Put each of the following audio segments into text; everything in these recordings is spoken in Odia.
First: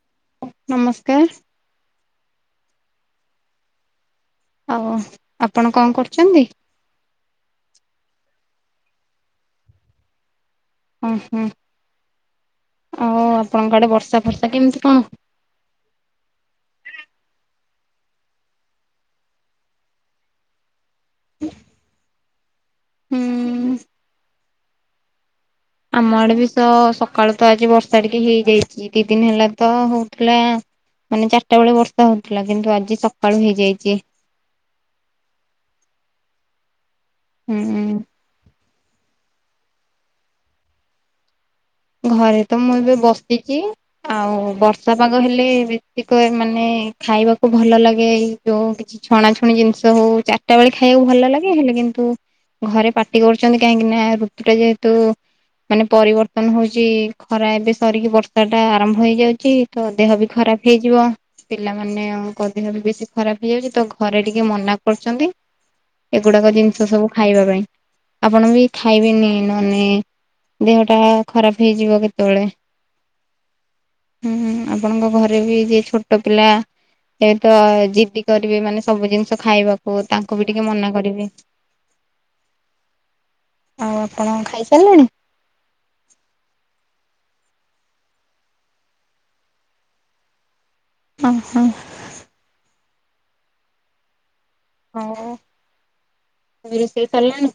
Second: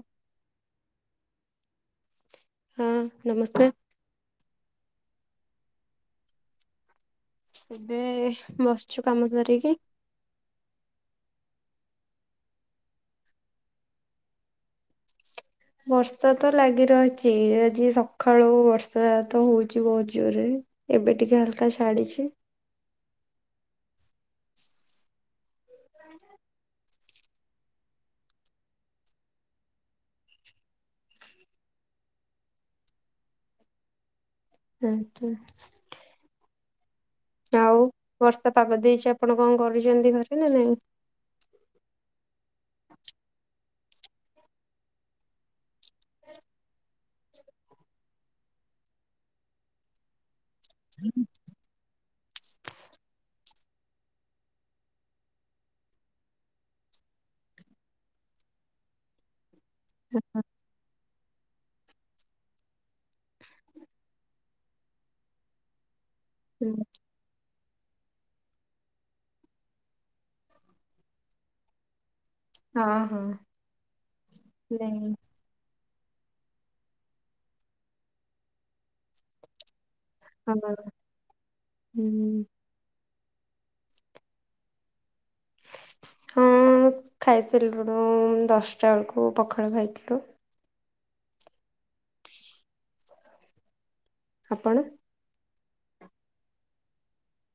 ଉ। ନମସ୍କାର। ହଁ ନମସ୍କାର। ଅ ହୋ ଆପଣ କଣ କରୁଚନ୍ତି? ଏବେ ବସିଚୁ କାମ ସାରିକି। ଓ ହୁଁ ଆଉ ଆପଣଙ୍କ ଆଡେ ବର୍ଷା ଫର୍ଷା କେମତି କଣ? ବର୍ଷା ତ ଲାଗି ରହିଚି ଆଜି ସଖାଳୁ ବର୍ଷା ତ ହଉଚି ବହୁତ ଜୋରେ। ଏବେ ଟିକେ ହାଲକା ଛାଡିଛି। ହୁଁ ଆମ ଆଡେ ବି ତ ସକାଳୁ ତ ଆଜି ବର୍ଷା ଟିକେ ହେଇଯାଇଛି ଦି ଦିନ ହେଲା ତ ହଉଥିଲା। ମାନେ ଚାରିଟା ବେଳେ ବର୍ଷା ହଉଥିଲା କିନ୍ତୁ ଆଜି ସକାଳୁ ହେଇଯାଇଛି। [unintelligible] ଆଉ ହୁଁ। ବର୍ଷା ପାଗ ଦେଇଛି ଆପଣ କଣ କରିୁଛନ୍ତି ଘରେ ନା ନାଇଁ। ଘରେ ତ ମୁଁ ଏବେ ବସିଛି ଆଉ ବର୍ଷା ପାଗ ହେଲେ [unintelligible] ମାନେ ଖାଇବାକୁ ଭଲ ଲାଗେ ଯୋଉ କିଛି ଛଣାଛଣି ଜିନିଷ ହଉ। ଚାରିଟା ବେଳେ ଖାଇବାକୁ ଭଲ ଲାଗେ? ହେଲେ କିନ୍ତୁ ଘରେ ପାଟି କରୁଛନ୍ତି କାହିଁକି ନା ଋତୁ ଟା ଯେହେତୁ ମାନେ ପରିବର୍ତ୍ତ ନ ହଉଛି ଖରା ଏବେ ସରିକି ବର୍ଷା ଟା ଆରମ୍ଭ ହେଇଯାଉଛି ତ ଦେହ ବି ଖରାପ ହେଇଯିବ। ପିଲାମାନେ ଙ୍କ ଦେହ ବି ବେଶୀ ଖରାପ ହେଇଯାଉଛି ତ ଘରେ ଟିକେ ମନା କରୁଛନ୍ତି। ଏଗୁଡାକ ଜିନିଷ ସବୁ ଖାଇବା ପାଇଁ ଆପଣ ବି ଖାଇବେନି ନହେନେ ଦେହଟା ଖରାପ ହେଇଯିବ କେତେବେଳେ ହଁ ହଁ ହୁଁ ଆପଣଙ୍କ ନାଇଁ ଘରେ ଘରେ ବି ଛୋଟ ପିଲା ଏତ ଯିଦି କରିବେ ମାନେ ସବୁ ଜିନିଷ ଖାଇବାକୁ ତା ଙ୍କୁ ବି ଟିକେ ହଁ ମନା କରିବେ ହୁଁ ଆଉ ଆପଣ ଖାଇସାରିଲେଣି? ହଁ ଖାଇସରିଲୁଣୁ ଦଶଟା ବେଳକୁ ପଖାଳ ଖାଇଥିଲୁ। ଓହୋ। ଆପଣ? ଓ ରୋଷେଇ ସରିଲାଣି?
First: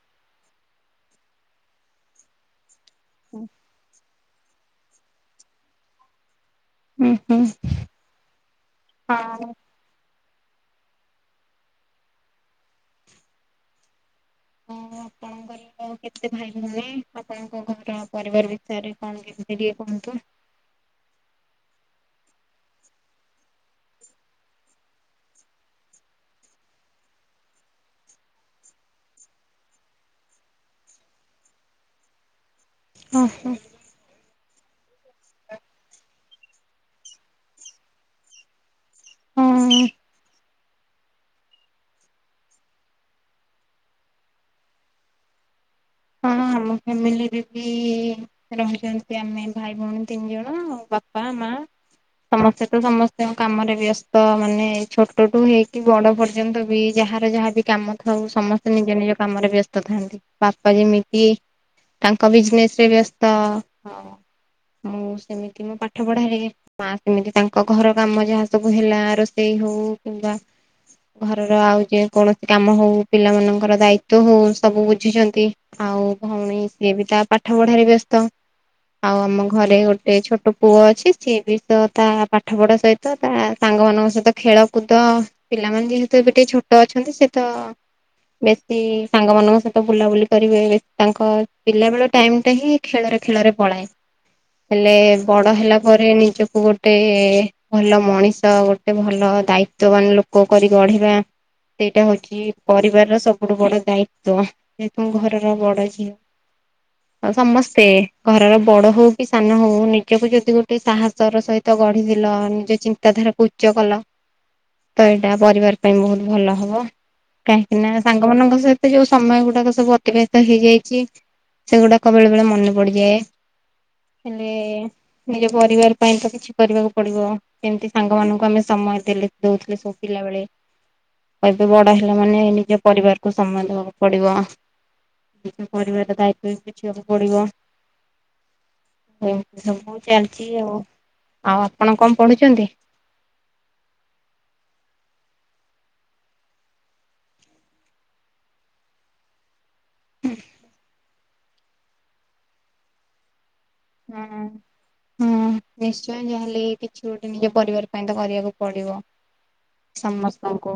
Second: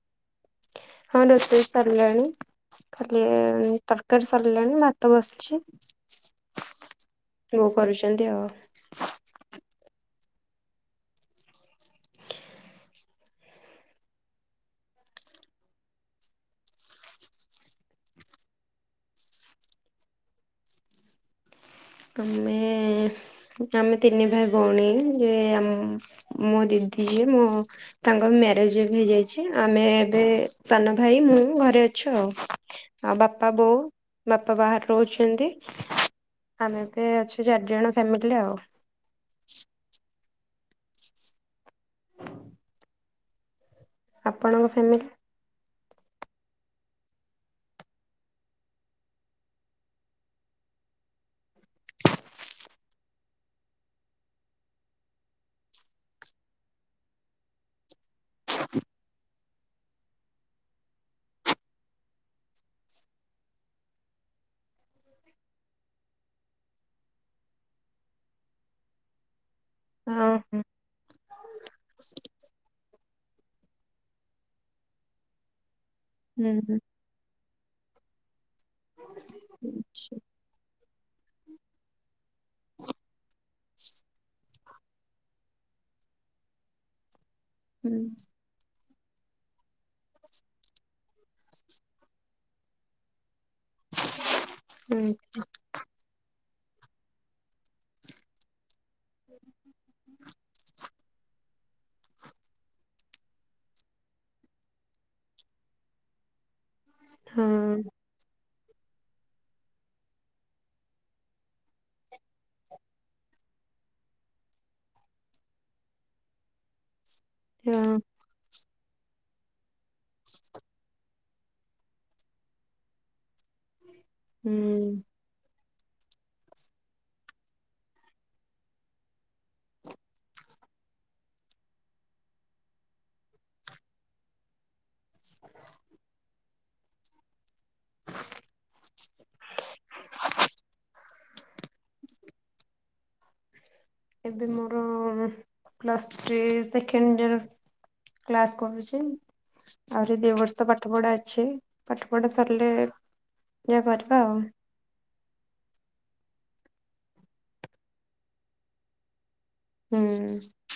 ହଁ ରୋଷେଇ ସରିଲାଣି ଖାଲି ତର କାରୀ ସରିଲାଣି ଭାତ ବସିଛି। ଉଁ ହୁଁ ବୋଉ କରୁଛନ୍ତି ଆଉ ହଁ। [unintelligible] ଆପଣ କେତେ ଭାଇ ଭଉଣୀ ଆପଣଙ୍କ ଘର ପରିବାର ବିଷୟରେ କଣ କେମିତି ଟିକେ କୁହନ୍ତୁ? ତମେ? ଆମେ ତିନି ଭାଇ ଭଉଣୀ ଯେ ମୋ ଦିଦି ଯିଏ ମୋ ତାଙ୍କର ମ୍ୟାରେଜ ହେଇଯାଇଛି ଆମେ ଏବେ ସାନ ଭାଇ ମୁଁ ଘରେ ଅଛୁ ଆଉ। ଆଉ ବାପା ଓହୋ। ବୋଉ ବାପା ବାହାରେ ରହୁଛନ୍ତି। ଆମେ ଏବେ ଅଛୁ ଚାରିଜଣ ଫ୍ୟାମିଲିରେ ଆଉ। ହଁ। ଆପଣଙ୍କ ଫ୍ୟାମିଲି? ହଁ ଆମ ଫ୍ୟାମିଲିରେ ବି ରହୁଛନ୍ତି ଆମେ ଭାଇ ଭଉଣୀ ତିନି ଜଣ ବାପା, ମା। ସମସ୍ତେ ତ ସମସ୍ତଙ୍କ କାମରେ ବ୍ୟସ୍ତ ମାନେ ଛୋଟଠୁ ହେଇକି ବଡ ପ ପର୍ଯ୍ୟନ୍ତ ବି ଯାହାର ଯାହାବି କାମ ଥାଉ ସମସ୍ତେ ନିଜ ନିଜ କାମ ରେ ବ୍ୟସ୍ତ ଥାନ୍ତି ବାପା ବାପା ଯେମିତି ତାଙ୍କ ବିଜନେସ ରେ ବ୍ୟସ୍ତ। ମୁଁ ସେମିତି ମୋ ପାଠ ପଢାରେ। ମା ସେମିତି ତାଙ୍କ ଘର କାମ ଯାହା ସବୁ ହେଲା ରୋଷେଇ ହଉ ହଁ କିମ୍ବା ଘରର ଆଉ ଯେକୌଣସି କାମ ହଉ ପିଲାମାନଙ୍କର ଦାୟିତ୍ୱ ହଉ ସବୁ ବୁଝୁଛନ୍ତି। ଆଉ ହୁଁ ଭଉଣୀ ହୁଁ ସିଏ ବି ତା ପାଠ ପଢାରେ ବ୍ୟସ୍ତ ଆଉ ଆମ ଘରେ ଗୋଟେ ଛୋଟ ପୁଅ ଅଛି ସିଏ ବି ତ ତା ପାଠପଢ଼ା ସହିତ ତା ସାଙ୍ଗମାନଙ୍କ ସହିତ ଖେଳ କୁଦ ପିଲାମାନେ ଯେହେତୁ ଏବେ ଟିକେ ଛୋଟ ଅଛନ୍ତି ସେ ତ ହୁଁ। ବେଶୀ ସାଙ୍ଗମାନଙ୍କ ସହିତ ବୁଲାବୁଲି କରିବେ ତାଙ୍କ ପିଲାବେଳ ଟାଇମ ଟା ହିଁ ଖେଳରେ ଖେଳରେ ପଳାଏ ହେଲେ ହୁଁ ବଡ ହେଲା ପରେ ନିଜକୁ ଗୋଟେ ଗୋଟେ ଭଲ ମଣିଷ ଗୋଟେ ଭଲ ଦାୟିତ୍ୱବାନ ଲୋକ କରି ଗଢିବା। ସେଇଟା ହଉଛି ପରିବାର ର ସବୁଠୁ ବଡ ଦାୟିତ୍ଵ। ଯେହେତୁ ମୁଁ ଘରର ବଡ ଝିଅ ଆଉ ହଁ ସମସ୍ତେ ଘରର ବଡ ହଉ କି ସାନ ହଉ ନିଜକୁ ଯଦି ଗୋଟେ ସାହସ ର ସହିତ ଗଢିଦେଲ ନିଜ ଚିନ୍ତାଧାରାକୁ ଉଚ୍ଚ କଲ ତ ଏଇଟା ପରିବାର ପାଇଁ ବହୁତ ଭଲ ହବ। କାହିଁକି ନା ହଁ ସାଙ୍ଗମାନଙ୍କ ସହିତ ଯୋଉ ସମୟ ଗୁଡାକ ସବୁ ଅତିବାହିତ ହେଇଯାଇଚି ସେଗୁଡାକ ବେଳେ ବେଳେ ମନେ ପଡିଯାଏ ହେଲେ ହୁଁ ନିଜ ପରିବାର ପାଇଁ ତ କିଛି କରିବାକୁ ପଡିବ। ସେମିତି ସାଙ୍ଗମାନଙ୍କୁ ଆମେ ସମୟ ଦେଲେ ଦଉଥିଲେ ପିଲାବେଳେ ଏବେ ବଡ ହେଲା ମାନେ ନିଜ ପରିବାରକୁ ସମୟ ଦେବାକୁ ପଡିବ। ପରିବାର ଦାଇତ୍ୱ ବୁଝିବାକୁ ପଡିବ। ଏମିତି ସବୁ ଚାଲିଛି ଆଉ ଆଉ ଆପଣ କଣ ପଢୁଛନ୍ତି। ଏବେ ମୋର plus three second year class କରୁଛି। ଆହୁରୀ ଦଦିବର୍ଷ ପାଠପଢା ଅଛି ପାଠ ପଢା ସରିଲେ ଯା କରିବା ହୁଁ ଆଉ ହୁଁ ନିଶ୍ଚୟ ଯାହାେଲେ କିଛି ଗୋଟେ ନିଜ ପରିବାର ପାଇଁ ତ କରିବାକୁ ପଡିବ। ହୁଁ ସମସ୍ତଙ୍କୁ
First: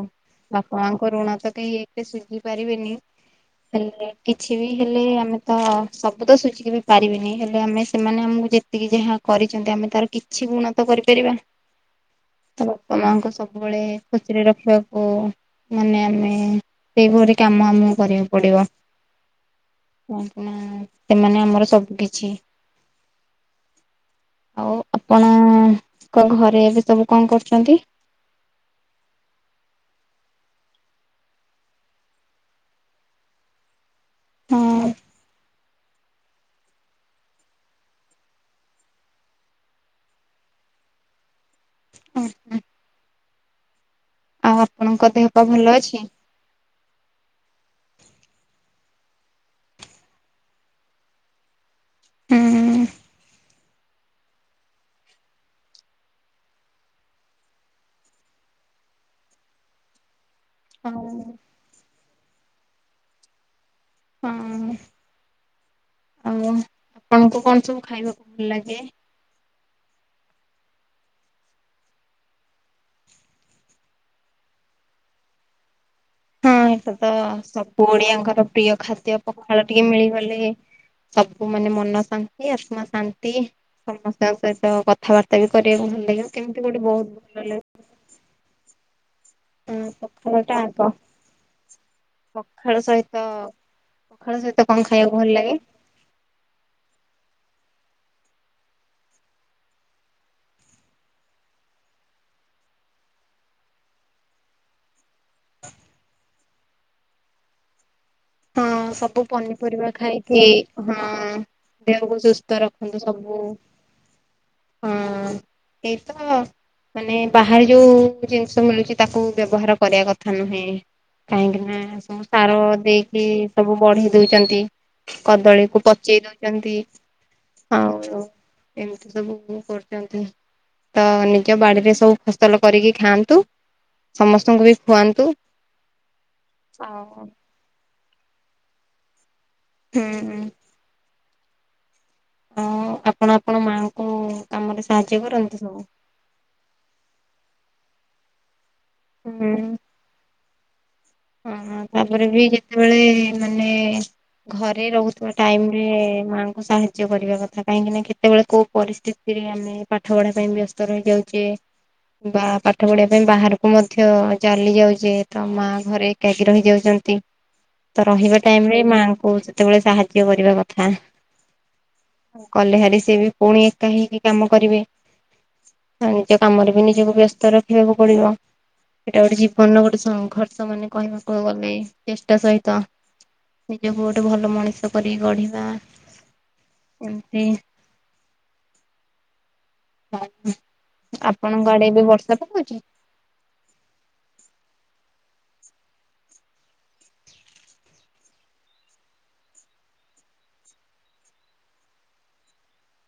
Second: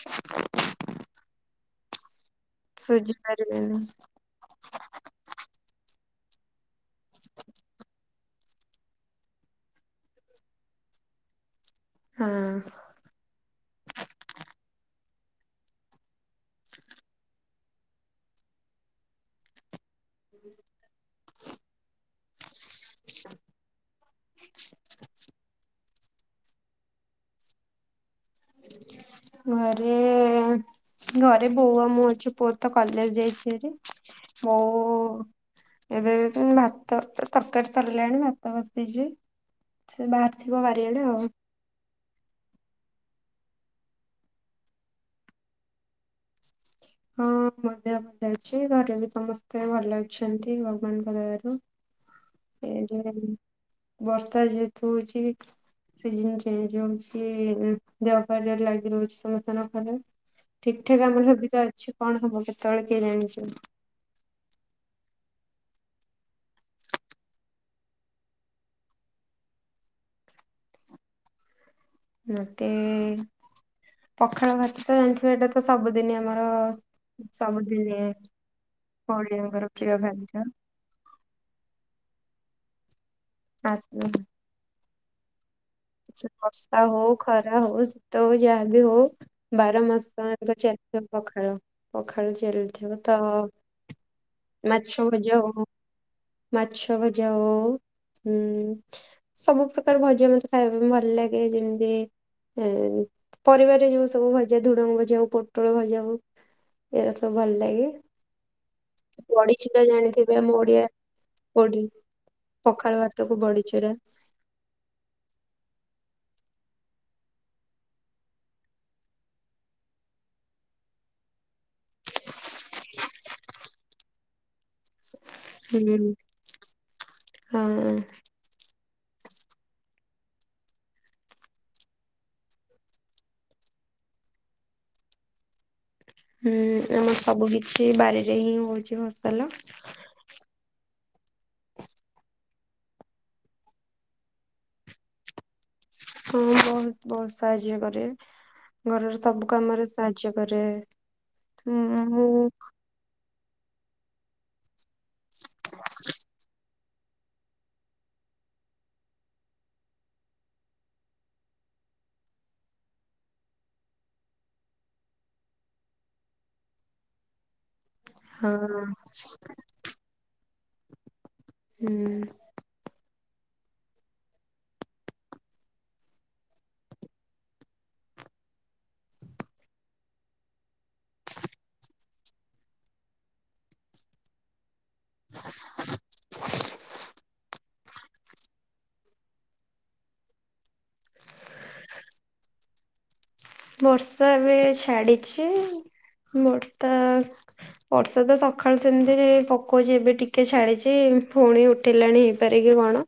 ବାପ ମାଙ୍କ ଋଣା ତ କେହି ହେଲେ ସୁଝି ପାରିବେନି ସୁଝି ପାରିବେନି ହେଲେ କିଛି ବି ହେଲେ ଆମେ ତ ସବୁ ତ ସୁଝିବି ପାରିବିନି ହେଲେ ଆମେ ସେମାନେ ଆମକୁ ଯେତିକି ଯାହା କରିଛନ୍ତି ଆମେ ତାର କିଛି ଗୁଣ ତ କରିପାରିବା ତ ହଁ ବାପାମାଙ୍କୁ ସବୁବେଳେ ଖୁସିରେ ରଖିବାକୁ ମାନେ ଆମେ ସେଇପରି କାମ ଆମକୁ କରିବାକୁ ପଡିବ। [unintelligible] ନା ସେମାନେ ଆମର ସବୁ କିଛି [inaudible] ଆଉ ଆପଣଙ୍କ ଘରେ ଏବେ ସବୁ କଣ କରୁଛନ୍ତି। ଘରେ- ଘରେ ବୋଉ ଆଉ ମୁଁ ଅଛି ପୁଅ ତ କଲେଜ ଯାଇଛି ହେରି ବୋ ହଁ ଏବେ ଭାତ ତରକାରୀ ସରିଲାଣି ଭାତ ବସେଇଛି ସେ ବାହାରି ଥିବ ବାରିଆଡେ ଆଉ ହ ହ ଆଉ ଆପଣଙ୍କ ଦେହ ପା ଭଲ ଅଛି। ହଁ ମୋ ଦେହ ଭଲଅଛି ଘରେ ବି ସମସ୍ତେ ଭଲ ଅଛନ୍ତି ଭଗବାନଙ୍କ ଦୟାରୁ- ହୁଁ [unintelligible] ବର୍ଷା ଯେହେତୁ ହଉଛି ସିଜୀନ ଚେଞ୍ଜ ହଉଛି ଦେହପା ଯାହାର ଲାଗି ରହୁଛି ସମସ୍ତଙ୍କର ଖାଲି ଠିକ ଆଉ ଠାକ ଆମର ହେବ ତ ଅଛି କଣ ହବ କେତେବେଳେ କେହି ଜାଣିଛ। ହଁ ଆଉ ଆପଣଙ୍କୁ କଣ ସବୁ ଖାଇବାକୁ ଭଲ ଲାଗେ। ମତେ ପଖାଳ ଭାତ ତ ଜାଣିଥିବ ଏଇଟା ତ ତ ସବୁଦିନ ଆମର ହଁ ଏଇଟା ତ ସବୁ ସବୁଦିନେ ଓଡିଆଙ୍କର ପ୍ରିୟ ଖାଦ୍ୟ ପଖାଳ ଓଡ଼ିଆଙ୍କର ଟିକେ ପ୍ରିୟ ମିଳିଗଲେ ଖାଦ୍ୟ। ସବୁ ମାନେ ମନ ଶାନ୍ତି ଆତ୍ମା ଶାନ୍ତି ଆ ସମସ୍ତଙ୍କ ସହିତ କ କଥାବାର୍ତ୍ତା ବି କରିବାକୁ ଭଲଲାଗେ କେମିତି ଗୋଟେ ବହୁତ ଭଲ ଲାଗେ। ତ ଯାହା ବି ହଉ। ବାର ହଁ ମାସ ପଖାଳ ତ ଟା ଆଗ ଚାଲିଥିବ ପଖାଳ ପଖାଳ ଚାଲିଥିବ ତ। ପଖାଳ ସହିତ କଣ ମାଛ ଖାଇବାକୁ ଭଲ ଭଜା ଲାଗେ ହଉ ମାଛ ଭଜା ହଉ ହୁଁ। ସବୁ ପ୍ରକାର ଭଜା ମତେ ଖାଇବା ପାଇଁ ଭଲ ଲାଗେ ଯେମିତି। ହଁ ପରିବାରରେ ଯୋଉ ସବୁ ଭଜା ଧୁଡଙ୍ଗ ଭଜା ଉ ପୋଟଳ ଭଜାକୁ ଏଇଟା ସବୁ ଭଲ ଲାଗେ। ହଁ ସବୁ ବଡ଼ିଚୁରା ପନିପରିବା ଜାଣିଥିବେ ଖାଇକି ଆମ ଓଡିଆ। ହଁ କୋଉଠି ଦେହକୁ ସୁସ୍ଥ ପଖାଳ ରଖନ୍ତୁ ସବୁ ଭାତକୁ ବଡିଚୁରା। ହଁ। ଏଇ ତ। ମାନେ ବାହାରେ ଯୋଉ ଜିନିଷ ମିଳୁଛି ତାକୁ ବ୍ୟବହାର କରିବା କଥା ନୁହେଁ। କାହିଁକି ନା ସବୁ ସାର ଦେଇକି ସବୁ ବଢେଇ ଦଉଛନ୍ତି। ହୁଁ କଦଳୀକୁ ପଚେଇ ଦଉଛନ୍ତି ହଁ ଆଉ। ଏମିତି ସବୁ କରୁଛନ୍ତି। ତ ନିଜ ବାଡିରେ ସବୁ ଫସଲ କରିକି ଖାଆନ୍ତୁ। ସମସ୍ତଙ୍କୁ ବି ଖୁଆନ୍ତୁ। ହୁଁ ଆଉ ଆମର ସବୁ କିଛି ବାରିରେ ହିଁ ହଉଛି ଫସଲ। ହୁଁ ହୁଁ। ହଁ ଆପଣ ଆପଣ ମାଆଙ୍କୁ କାମରେ ସାହାଯ୍ୟ କରନ୍ତି? ହଁ ବହୁତ୍ ବହୁତ୍ ସାହାଯ୍ୟ କରେ ଘରର ସବୁ ହୁଁ କାମରେ। ସାହାଯ୍ୟ କରେ ହ ମୁଁ। ସେତେବେଳେ ମାନେ ଘରେ ରହୁଥିବା ଟାଇମ୍ ରେ ମାଙ୍କୁ ସାହା ଯ୍ୟ କରିବା କଥା କାହିଁକି ନା କେତେବେଳେ କୋଉ ପରିସ୍ଥିତିରେ ଆମେ ପାଠ ପଢା ପାଇଁ ବ୍ୟସ୍ତ ରହିଯାଉଛେ। ବା ପାଠ ପଢିବା ପାଇଁ ବାହାରକୁ ମଧ୍ୟ ଚାଲି ଯାଉଛେ ତ ମା ଘରେ। ଏକାକି ରହିଯାଉଛନ୍ତି। ତ ରହିବା ଟାଇମ୍ ରେ ହଁ ମାଆଙ୍କୁ ସେତେବେଳେ ସାହାଯ୍ୟ କରିବା କଥା। ହୁଁ ଗଲେ ହେରି ସିଏ ବି ପୁଣି ଏକା ହେଇକି କାମ କରିବେ। ଆ ନିଜ କାମରେ ବି ନିଜକୁ ବ୍ୟସ୍ତ ରଖିବାକୁ ପଡିବ ଏଇଟା ଗୋଟେ ଜୀବନର ଗୋଟେ ସଂଘର୍ଷ ମାନେ? କହିବାକୁ ଗଲେ ଚେଷ୍ଟା ସହିତ ନିଜକୁ ଗୋଟେ ଭଲ ମଣିଷ। କରି ଗଢିବା ଏମିତି ହ ଆପଣଙ୍କ ଆଡେ ଏବେ ବର୍ଷା ପକୋଉଛି? ବର୍ଷା ଏବେ ଛାଡିଛି ବର୍ଷା ବର୍ଷା ତ ସକାଳୁ ସେମିତିରେ ପକଉଛି ଏବେ ଟିକେ ଛାଡିଛି ପୁଣି ଉଠେଇଲାଣି। ସେଠାରେ କି କଣ।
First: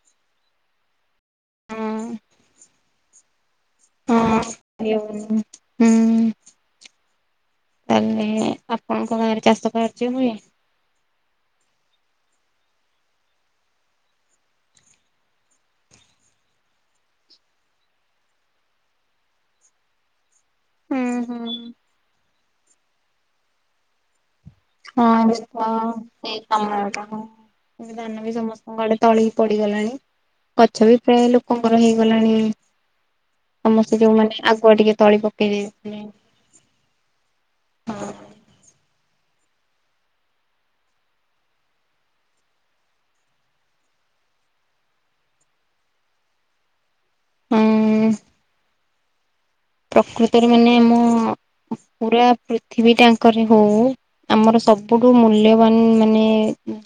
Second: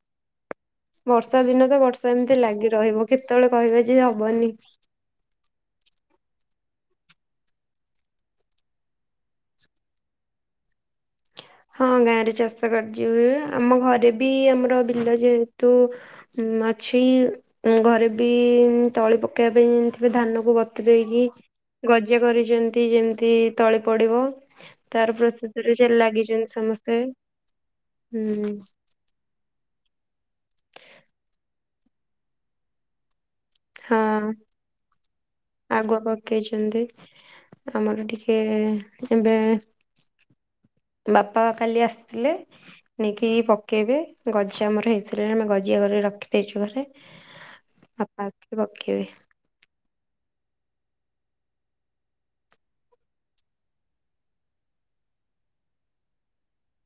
ବର୍ଷା ଦିନ ତ ହଁ ବର୍ଷା ଏମିତି ଲାଗି ରହିବ କେତେବେଳେ କହିବେ ଯେ ହବନି। ହ ହୁଁ। ତାହେଲେ ଆପଣଙ୍କ ଗାଁରେ ଚାଷ କାର୍ଯ୍ୟ ହୁଏ। ହଁ ଗାଁରେ ଚାଷ କାର୍ଯ୍ୟ ହୁଏ ଆମ ଘରେ ବି ଆମର ବିଲ ଯେହେତୁ। ମାଛି ଘରେ ବି ତଳି ପକେଇବା ପାଇଁ ଥିବେ ଧାନ କୁ। ବତରେଇକି ହଁ ଗଜା କରିଛନ୍ତି ଯେମିତି ତଳି ପଡିବ। [inaudible] ତାର ଘଡେ ପ୍ରସ୍ତୁତିରେ ସେ ଲାଗିଛନ୍ତି ସମସ୍ତେ ହୁଁ ତଳି ପଡିଗଲାଣି ଗଛ ବି ପ୍ରାୟ ଲୋକଙ୍କର ହେଇଗଲାଣି। ସମସ୍ତେ ଯୋଉ ହଁ ମାନେ ଆଗୁଆ ଟିକେ ତଳିପ ଆଗୁଆ ପକେଇଛନ୍ତି ଆମର ଟିକେ ଏବେ। ବାପା କାଲି ଆସିଥିଲେ। ନେଇକି ପକେଇବେ ଗଜା ଆମର ହେଇସାରଣି ଆମେ ଗଜା ଘରେ ରଖିଦେଇଛୁ ଘରେ। ହଁ ବାପା ଆସି ପକେଇବେ। ପ୍ରକୃତରେ ମାନେ ମୁଁ ପୁରା ପୃଥିବୀ ତାଙ୍କର ହଉ। ଆମର ସବୁଠୁ ମୂଲ୍ୟବାନ ମାନେ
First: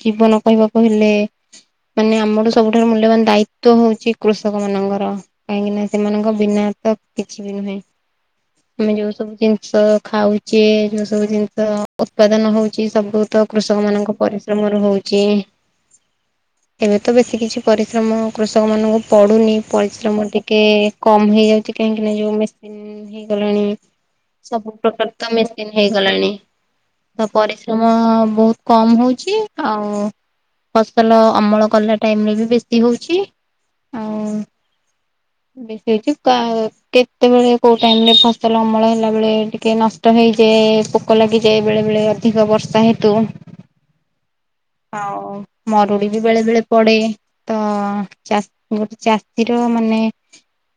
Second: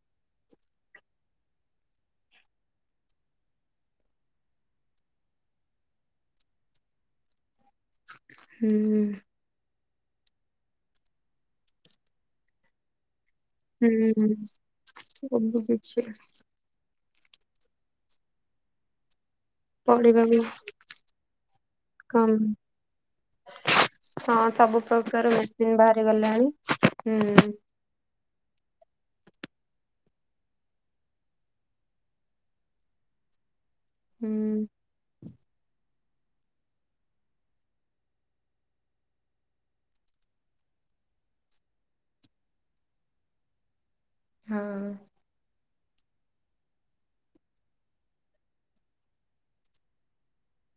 ଜୀବନ କହିବାକୁ କହିଲେ ମାନେ ଆମର ସବୁଠାରୁ ମୂଲ୍ୟବାନ୍ ଦାୟିତ୍ଵ ହଉଛି କୃଷକ ମାନଙ୍କର। କାହିଁକିନା ସେମାନଙ୍କ ବିନା ତ କିଛି ନୁହେଁ ଆମେ ହୁଁ ଯୋଉ ସବୁ ଜିନିଷ ଖାଉଛ୍ ଛେ ଯୋଉ ସବୁ ଜିନିଷ ଉତ୍ପାଦନ ହଉଛି ସବୁ ତ କୃଷକ ମାନଙ୍କ ହୁଁ ପରିଶ୍ରମରୁ ହଉଛି। ସବୁ କିଛି ଏବେ ତ ବେଶୀ କିଛି ପରିଶ୍ରମ କୃଷକମାନଙ୍କୁ ପଡୁନି। ପଡିବା ପରିଶ୍ରମ ବି ଟିକେ କମ୍ ହେଇଯାଉଛି, କାହିଁକି ନା କମ୍ ଯୋଉ ମେସିନ ହେଇଗଲାଣି। ସବୁ ପ୍ରକାର ତ ମେସିନ୍ ହେଇଗଲାଣି। ହୁଁ ସବ୍ ଜମ ବହୁତ୍ କମ୍ ହଉଛି ଆଉ ଫସଲ ଅମଳ କଲା ଟାଇମ୍ ରେ ବି ବେଶୀ ହଉଛି ଆଉ। [unintelligible] ବ ସେଛି କା ଉ। କେତେବେଳେ କୋଉ ଟାଇମ୍ ରେ ଫସଲ ଅମଳ ହେଲା ବେଳେ ଟିକେ ନଷ୍ଟ ହେଇଯାଏ। ପୋ ପୋକ ଲାଗିଯାଏ ବେଳେ ବେଳେ ଅଧିକ ବର୍ଷା ହେତୁ। ହଁ। ଆଉ ମରୁଡ଼ି ବି ବେଳେ ବେଳେ ପଡ଼େ ତ ଗୋଟେ ଚାଷୀର ମାନେ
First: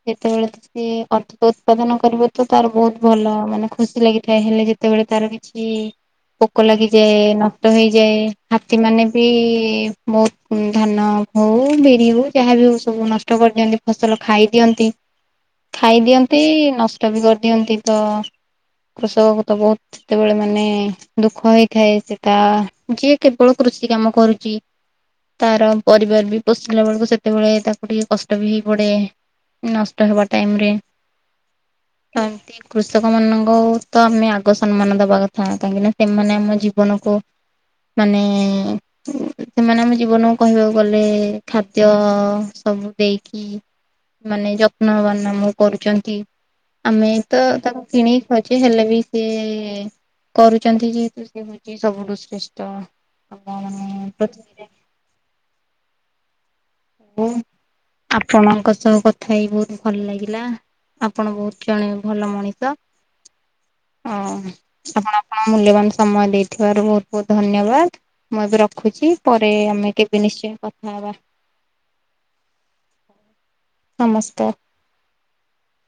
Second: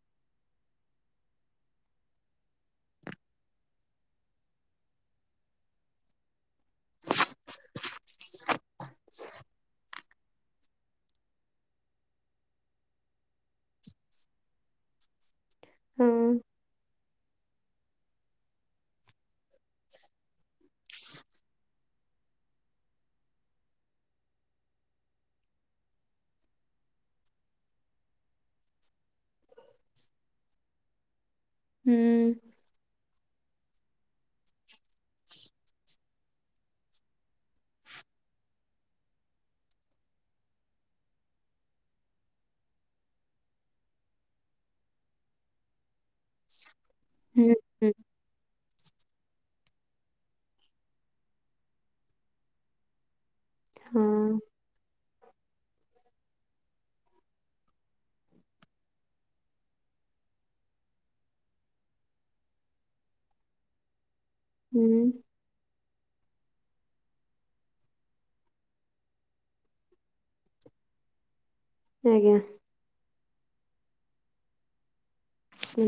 ଯେତେବେଳେ ସେ ଅଧିକ ଉତ୍ପାଦନ କରିବ ତ ତାର ବହୁତ ଭଲ ମାନେ ଖୁସି ଲାଗିଥାଏ ହେଲେ, ଯେତେବେଳେ ତାର କିଛି ପୋକ ଲାଗିଯାଏ ନଷ୍ଟ ହେଇଯାଏ। ହାତୀ ମାନେ ବି ବହୁତୁ ଧାନ ହଉ ବିରି ହୋଉ ଯାହାବି ହଉ ସବୁ ନଷ୍ଟ କରିଦିଅନ୍ତି ଫସଲ ଖାଇଦିଅନ୍ତି। ହଁ। ଖାଇଦିଅନ୍ତି ନଷ୍ଟ ବି କରିଦିଅନ୍ତି ତ କୃଷକ [unintelligible] ତବୁ ସେତେବେଳେ ମାନେ ଦୁଃଖ ହେଇଥାଏ ସେଟା ଯିଏ କେବଳ କୃଷି କାମ କରୁଛି ତାର ପରିବାର ବି ପୋଷିଲା ବେଳକୁ ସେତେବେଳେ ତାକୁ ଟିକେ କଷ୍ଟ ବି ହେଇ ପଡ଼େ। ନଷ୍ଟ ହେବା ଟାଇମରେ। ହୁଁ। ତ ଏମତି କୃଷକ ମାନଙ୍କୁ ତ ଆମେ ଆଗ ସମ୍ମାନ ଦବା କଥା। କାହିଁକି ନା ସେମାନେ ଆମ ଜୀବନକୁ ମାନେ [unintelligible] ସେମାନେ ଆମ ଜୀବନକୁ କହିବାକୁ ଗଲେ ଖାଦ୍ୟ ସବୁ ଦେଇକି ମାନେ ଯତ୍ନବାନ ଆମକୁ କରୁଛନ୍ତି। ଆମେ ତ ହୁଁ ତାକୁ ହୁଁ କିଣିକି ଖାଉଛେ। ହେଲେ ବି ସେ କରୁଛନ୍ତି ଯେହେତୁ ସେ ହଉଛି ସବୁଠୁ ଶ୍ରେଷ୍ଠ। ଆମ ମାନେ ହଁ। ପୃଥିବୀରେ ଓ ଆପଣଙ୍କ ସହ କଥା ହେଇ ବହୁତ ଭଲ ଲାଗିଲା। ଆପଣ ବହୁତ କ୍ଷଣେ ଭଲ ମଣିତ ଅଁ ହୁଁ ଆ ମୂଲ୍ୟବାନ ସମୟ ଦେଇଥିବାରୁ ବହୁତ ବହୁତ ଧନ୍ୟବାଦ। ମୁଁ ଏବେ ରଖୁଛି ପରେ ଆମେ କେବେ ନିଶ୍ଚୟ କଥା ହବା। ଆଜ୍ଞା। ନମସ୍କାର। ହୁଁ।